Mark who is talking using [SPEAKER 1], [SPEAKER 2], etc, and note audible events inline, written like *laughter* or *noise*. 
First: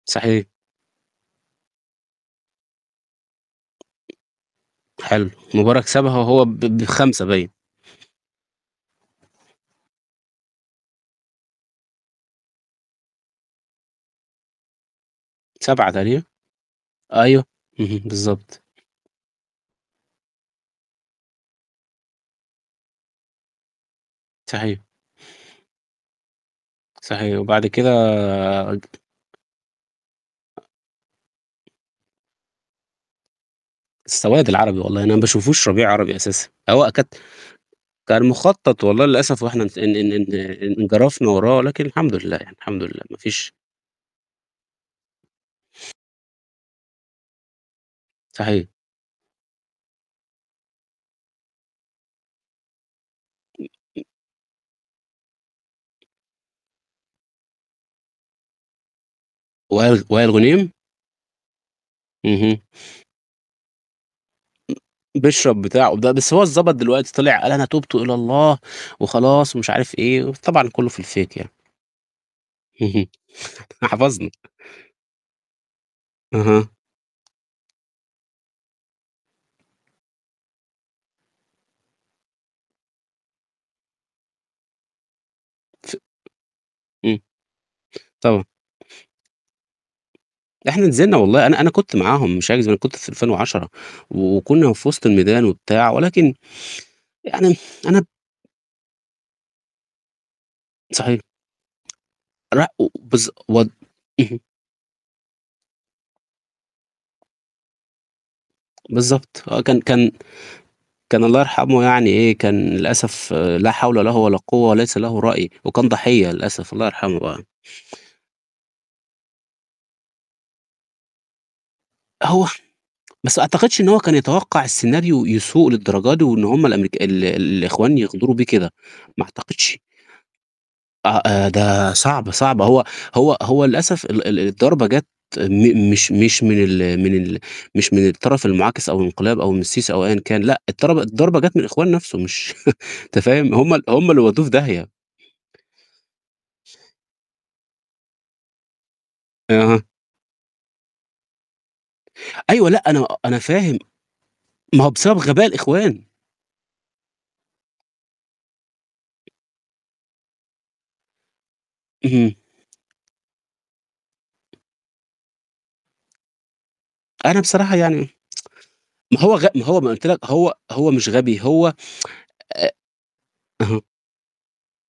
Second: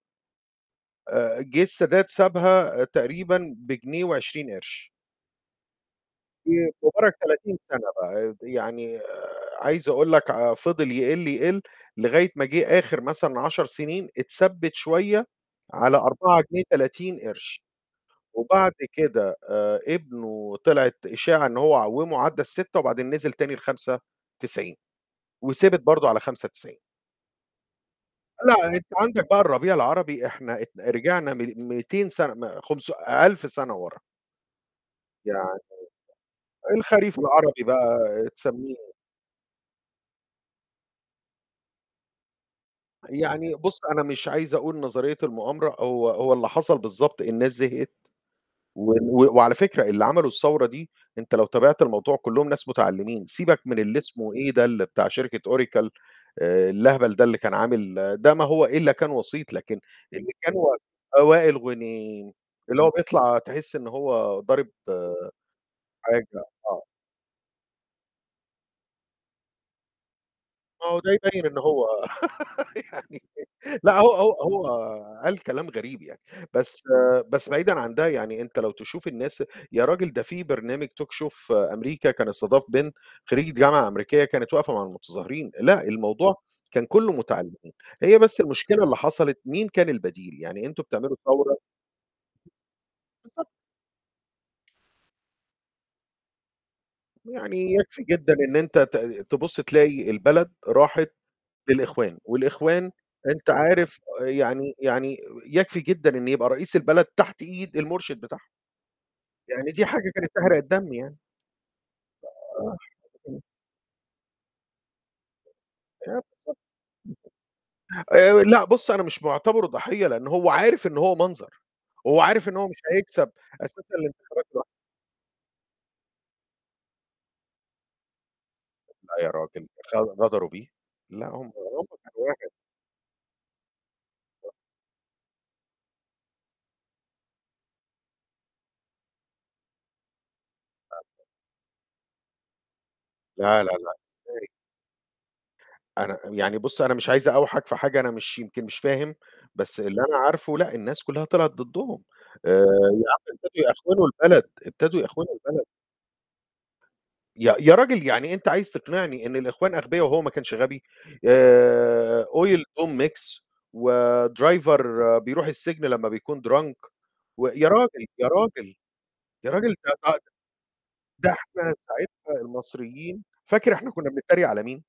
[SPEAKER 1] صحيح.
[SPEAKER 2] آآ، جِه السادات سابها تقريبًا بجنيه و20 قرش.
[SPEAKER 1] حلو مبارك سابها وهو ب
[SPEAKER 2] ومبارك
[SPEAKER 1] ب5 باين.
[SPEAKER 2] 30 سَنة بقى، يعني آآ، عايز أقول لك ع فضل يقل، يقل لغاية ما جِه آخر مثلًا 10 سِنين اتثبِّت شوية
[SPEAKER 1] 7
[SPEAKER 2] على
[SPEAKER 1] تانية
[SPEAKER 2] 4 جنيه 30
[SPEAKER 1] أيوه،
[SPEAKER 2] قرش
[SPEAKER 1] اهم، بالضبط.
[SPEAKER 2] وبعد كده آآ، ابنه طلعت إشاعة إن هو عوّمه عدّى ال6 وبعدين نزل تاني ل5.90
[SPEAKER 1] حيح.
[SPEAKER 2] وثبت برضه على 5.90.
[SPEAKER 1] صحيح وبعد كده
[SPEAKER 2] لأ، أنت
[SPEAKER 1] قلت
[SPEAKER 2] عندك بقى الربيع العربي إحنا ات رجعنا م ميتين سَنة ما خمس 1000 سَنة وَرا.
[SPEAKER 1] السواد العربي والله أنا ما
[SPEAKER 2] يعني
[SPEAKER 1] باشوفوش ربيع عربي أساسًا، هو أكد
[SPEAKER 2] الخريف العربي بقى
[SPEAKER 1] كان
[SPEAKER 2] تسمّيه
[SPEAKER 1] مخطّط والله للأسف وإحنا ف إن إن إن إن انجرفنا وراه لكن الحمد لله، يعني الحمد لله، ما فيش
[SPEAKER 2] يعني بُص، أنا مش عايز أقول نظرية المؤامرة، هو هو اللي حصل بالضبط الناس زهقت،
[SPEAKER 1] صحيح.
[SPEAKER 2] و و وعلى فكرة اللي عملوا الثورة دي أنت لو تابعت الموضوع كلّهم ناس متعلِّمين، سيبك من اللي اسمه إيه ده بتاع شركة أوراكل آآ، اللهبل ده اللي كان عامل ده ما هو إلّا كان وسيط، لكن
[SPEAKER 1] وائل وائل
[SPEAKER 2] اللي كان
[SPEAKER 1] غنيم؟
[SPEAKER 2] هو آه، وائل غُنيم
[SPEAKER 1] اهم.
[SPEAKER 2] اللي هو بيطلع تحس إن هو ضارب
[SPEAKER 1] بيشرب بتاعه د
[SPEAKER 2] حاجة،
[SPEAKER 1] بس هو اتضبط
[SPEAKER 2] آه.
[SPEAKER 1] دلوقتي طلع قال: "أنا تُبت إلى الله،" وخلاص ومش عارف إيه وطبعا
[SPEAKER 2] ما
[SPEAKER 1] كلّه
[SPEAKER 2] هو
[SPEAKER 1] في
[SPEAKER 2] ده
[SPEAKER 1] الfake
[SPEAKER 2] يبيّن
[SPEAKER 1] يعني.
[SPEAKER 2] إنه هو *laughs*
[SPEAKER 1] اهم،
[SPEAKER 2] يعني
[SPEAKER 1] إحنا
[SPEAKER 2] لأ، هو
[SPEAKER 1] حفظنا.
[SPEAKER 2] هو هو قال كلام غريب يعني،
[SPEAKER 1] أها.
[SPEAKER 2] بس بس بعيدًا عن ده، يعني أنت لو تشوف الناس يا رجل ده في برنامج talk show أمريكا كان استضاف بنت خرّيجة جامعة أمريكية كانت واقفة مع المتظاهرين، لأ، الموضوع كان كلّه
[SPEAKER 1] إمم.
[SPEAKER 2] مُتعلّمين، هي بس
[SPEAKER 1] طبعًا.
[SPEAKER 2] المشكلة اللي حصلت مين كان البديل، يعني أنتم
[SPEAKER 1] إحنا
[SPEAKER 2] بتعملوا
[SPEAKER 1] نزلنا والله،
[SPEAKER 2] ثورة
[SPEAKER 1] أنا أنا كنت معاهم مش هاكذب، أنا كنت في ألفين
[SPEAKER 2] بالضبط
[SPEAKER 1] وعشرة وكُنّا في وِسط الميدان وبتاع، ولكن يعني
[SPEAKER 2] يعني
[SPEAKER 1] أنا
[SPEAKER 2] يكفي
[SPEAKER 1] ب
[SPEAKER 2] جدًا إن أنت ت تبُص تلاقي البلد راحت
[SPEAKER 1] صحيح.
[SPEAKER 2] للإخوان،
[SPEAKER 1] لأ، و
[SPEAKER 2] والإخوان
[SPEAKER 1] بالض
[SPEAKER 2] أنت
[SPEAKER 1] ود
[SPEAKER 2] عارف
[SPEAKER 1] اهم.
[SPEAKER 2] يعني يعني يكفي جدًا إن يبقى رئيس البلد تحت إيد المُرشد بتاعهه.
[SPEAKER 1] بالضبط، آه،
[SPEAKER 2] يعني
[SPEAKER 1] كان
[SPEAKER 2] دي حاجة
[SPEAKER 1] كان
[SPEAKER 2] كانت تحرق الدم يعني.
[SPEAKER 1] كان الله يرحمه يعني إيه، كان للأسف
[SPEAKER 2] *unintelligible*
[SPEAKER 1] لا حول له ولا قوة وليس له رأي وكان
[SPEAKER 2] آه
[SPEAKER 1] ضحيّة
[SPEAKER 2] بالضبط.
[SPEAKER 1] للأسف، الله يرحمه بقى.
[SPEAKER 2] آآ لأ بُص، أنا مش معتبره ضحيّة لأن هو عارف إن هو منظر، هو
[SPEAKER 1] هو
[SPEAKER 2] عارف إن هو مش هيكسب
[SPEAKER 1] بس ما أعتقدش إن
[SPEAKER 2] أساسًا
[SPEAKER 1] هو كان
[SPEAKER 2] الانتخابات
[SPEAKER 1] يتوقّع
[SPEAKER 2] لوحده.
[SPEAKER 1] السيناريو يسوء للدرجة دي وإن هم الأمرك ال ال الإخوان يغضروا بيه بكده،
[SPEAKER 2] لأ،
[SPEAKER 1] ما
[SPEAKER 2] يا راجل
[SPEAKER 1] أعتقدش
[SPEAKER 2] غ غدروا بيه،
[SPEAKER 1] آه،
[SPEAKER 2] لأ هم
[SPEAKER 1] آآ
[SPEAKER 2] هم
[SPEAKER 1] ده صعبة،
[SPEAKER 2] *unintelligible*
[SPEAKER 1] صعبة، هو هو هو للأسف ال ال
[SPEAKER 2] *unintelligible*
[SPEAKER 1] الضربة جات م مش مش من ال من ال مش من الطرف المعاكس أو الانقلاب أو من السيسي أو أيًا كان لأ، الترب
[SPEAKER 2] *unintelligible*
[SPEAKER 1] الضربة جات من الإخوان نَفْسه مش *chuckles* أنت فاهم،
[SPEAKER 2] لا، لا،
[SPEAKER 1] هم
[SPEAKER 2] لأ،
[SPEAKER 1] هم اللي ودّوه
[SPEAKER 2] إزاي؟
[SPEAKER 1] في داهية.
[SPEAKER 2] أنا يعني بُص، أنا مش عايز أقاوحك في حاجة أنا مش يمكن مش فاهم، بس
[SPEAKER 1] أها.
[SPEAKER 2] اللي أنا عارفه لأ الناس كلّها طلعت ضدهم، آآ،
[SPEAKER 1] أيوه
[SPEAKER 2] يا
[SPEAKER 1] لأ، أنا
[SPEAKER 2] عم
[SPEAKER 1] أنا
[SPEAKER 2] ابتدوا
[SPEAKER 1] فاهم.
[SPEAKER 2] يأخونوا البلد،
[SPEAKER 1] ما هو
[SPEAKER 2] ابتدوا
[SPEAKER 1] بسبب
[SPEAKER 2] يأخونوا
[SPEAKER 1] غباء
[SPEAKER 2] البلد.
[SPEAKER 1] الإخوان.
[SPEAKER 2] يا يا رجل يعني أنت عايز تقنعني إن الإخوان أغبيه وهو ما كانش غبي! آآ،
[SPEAKER 1] اهم.
[SPEAKER 2] oil to mix وdriver بيروح السجن لمّا بيكون drunk
[SPEAKER 1] أنا
[SPEAKER 2] و يا
[SPEAKER 1] بصراحة
[SPEAKER 2] رجل،
[SPEAKER 1] يعني
[SPEAKER 2] يا رجل!
[SPEAKER 1] ما هو غ
[SPEAKER 2] يا
[SPEAKER 1] ما
[SPEAKER 2] رجل
[SPEAKER 1] هو
[SPEAKER 2] ده
[SPEAKER 1] ما قُلت لك
[SPEAKER 2] *unintelligible*
[SPEAKER 1] هو هو مش
[SPEAKER 2] ده
[SPEAKER 1] غبي
[SPEAKER 2] إحنا
[SPEAKER 1] هو
[SPEAKER 2] ساعدنا
[SPEAKER 1] *tsk* آآ
[SPEAKER 2] المصريين فاكر
[SPEAKER 1] أها.
[SPEAKER 2] إحنا كنا بنترّيق على مين؟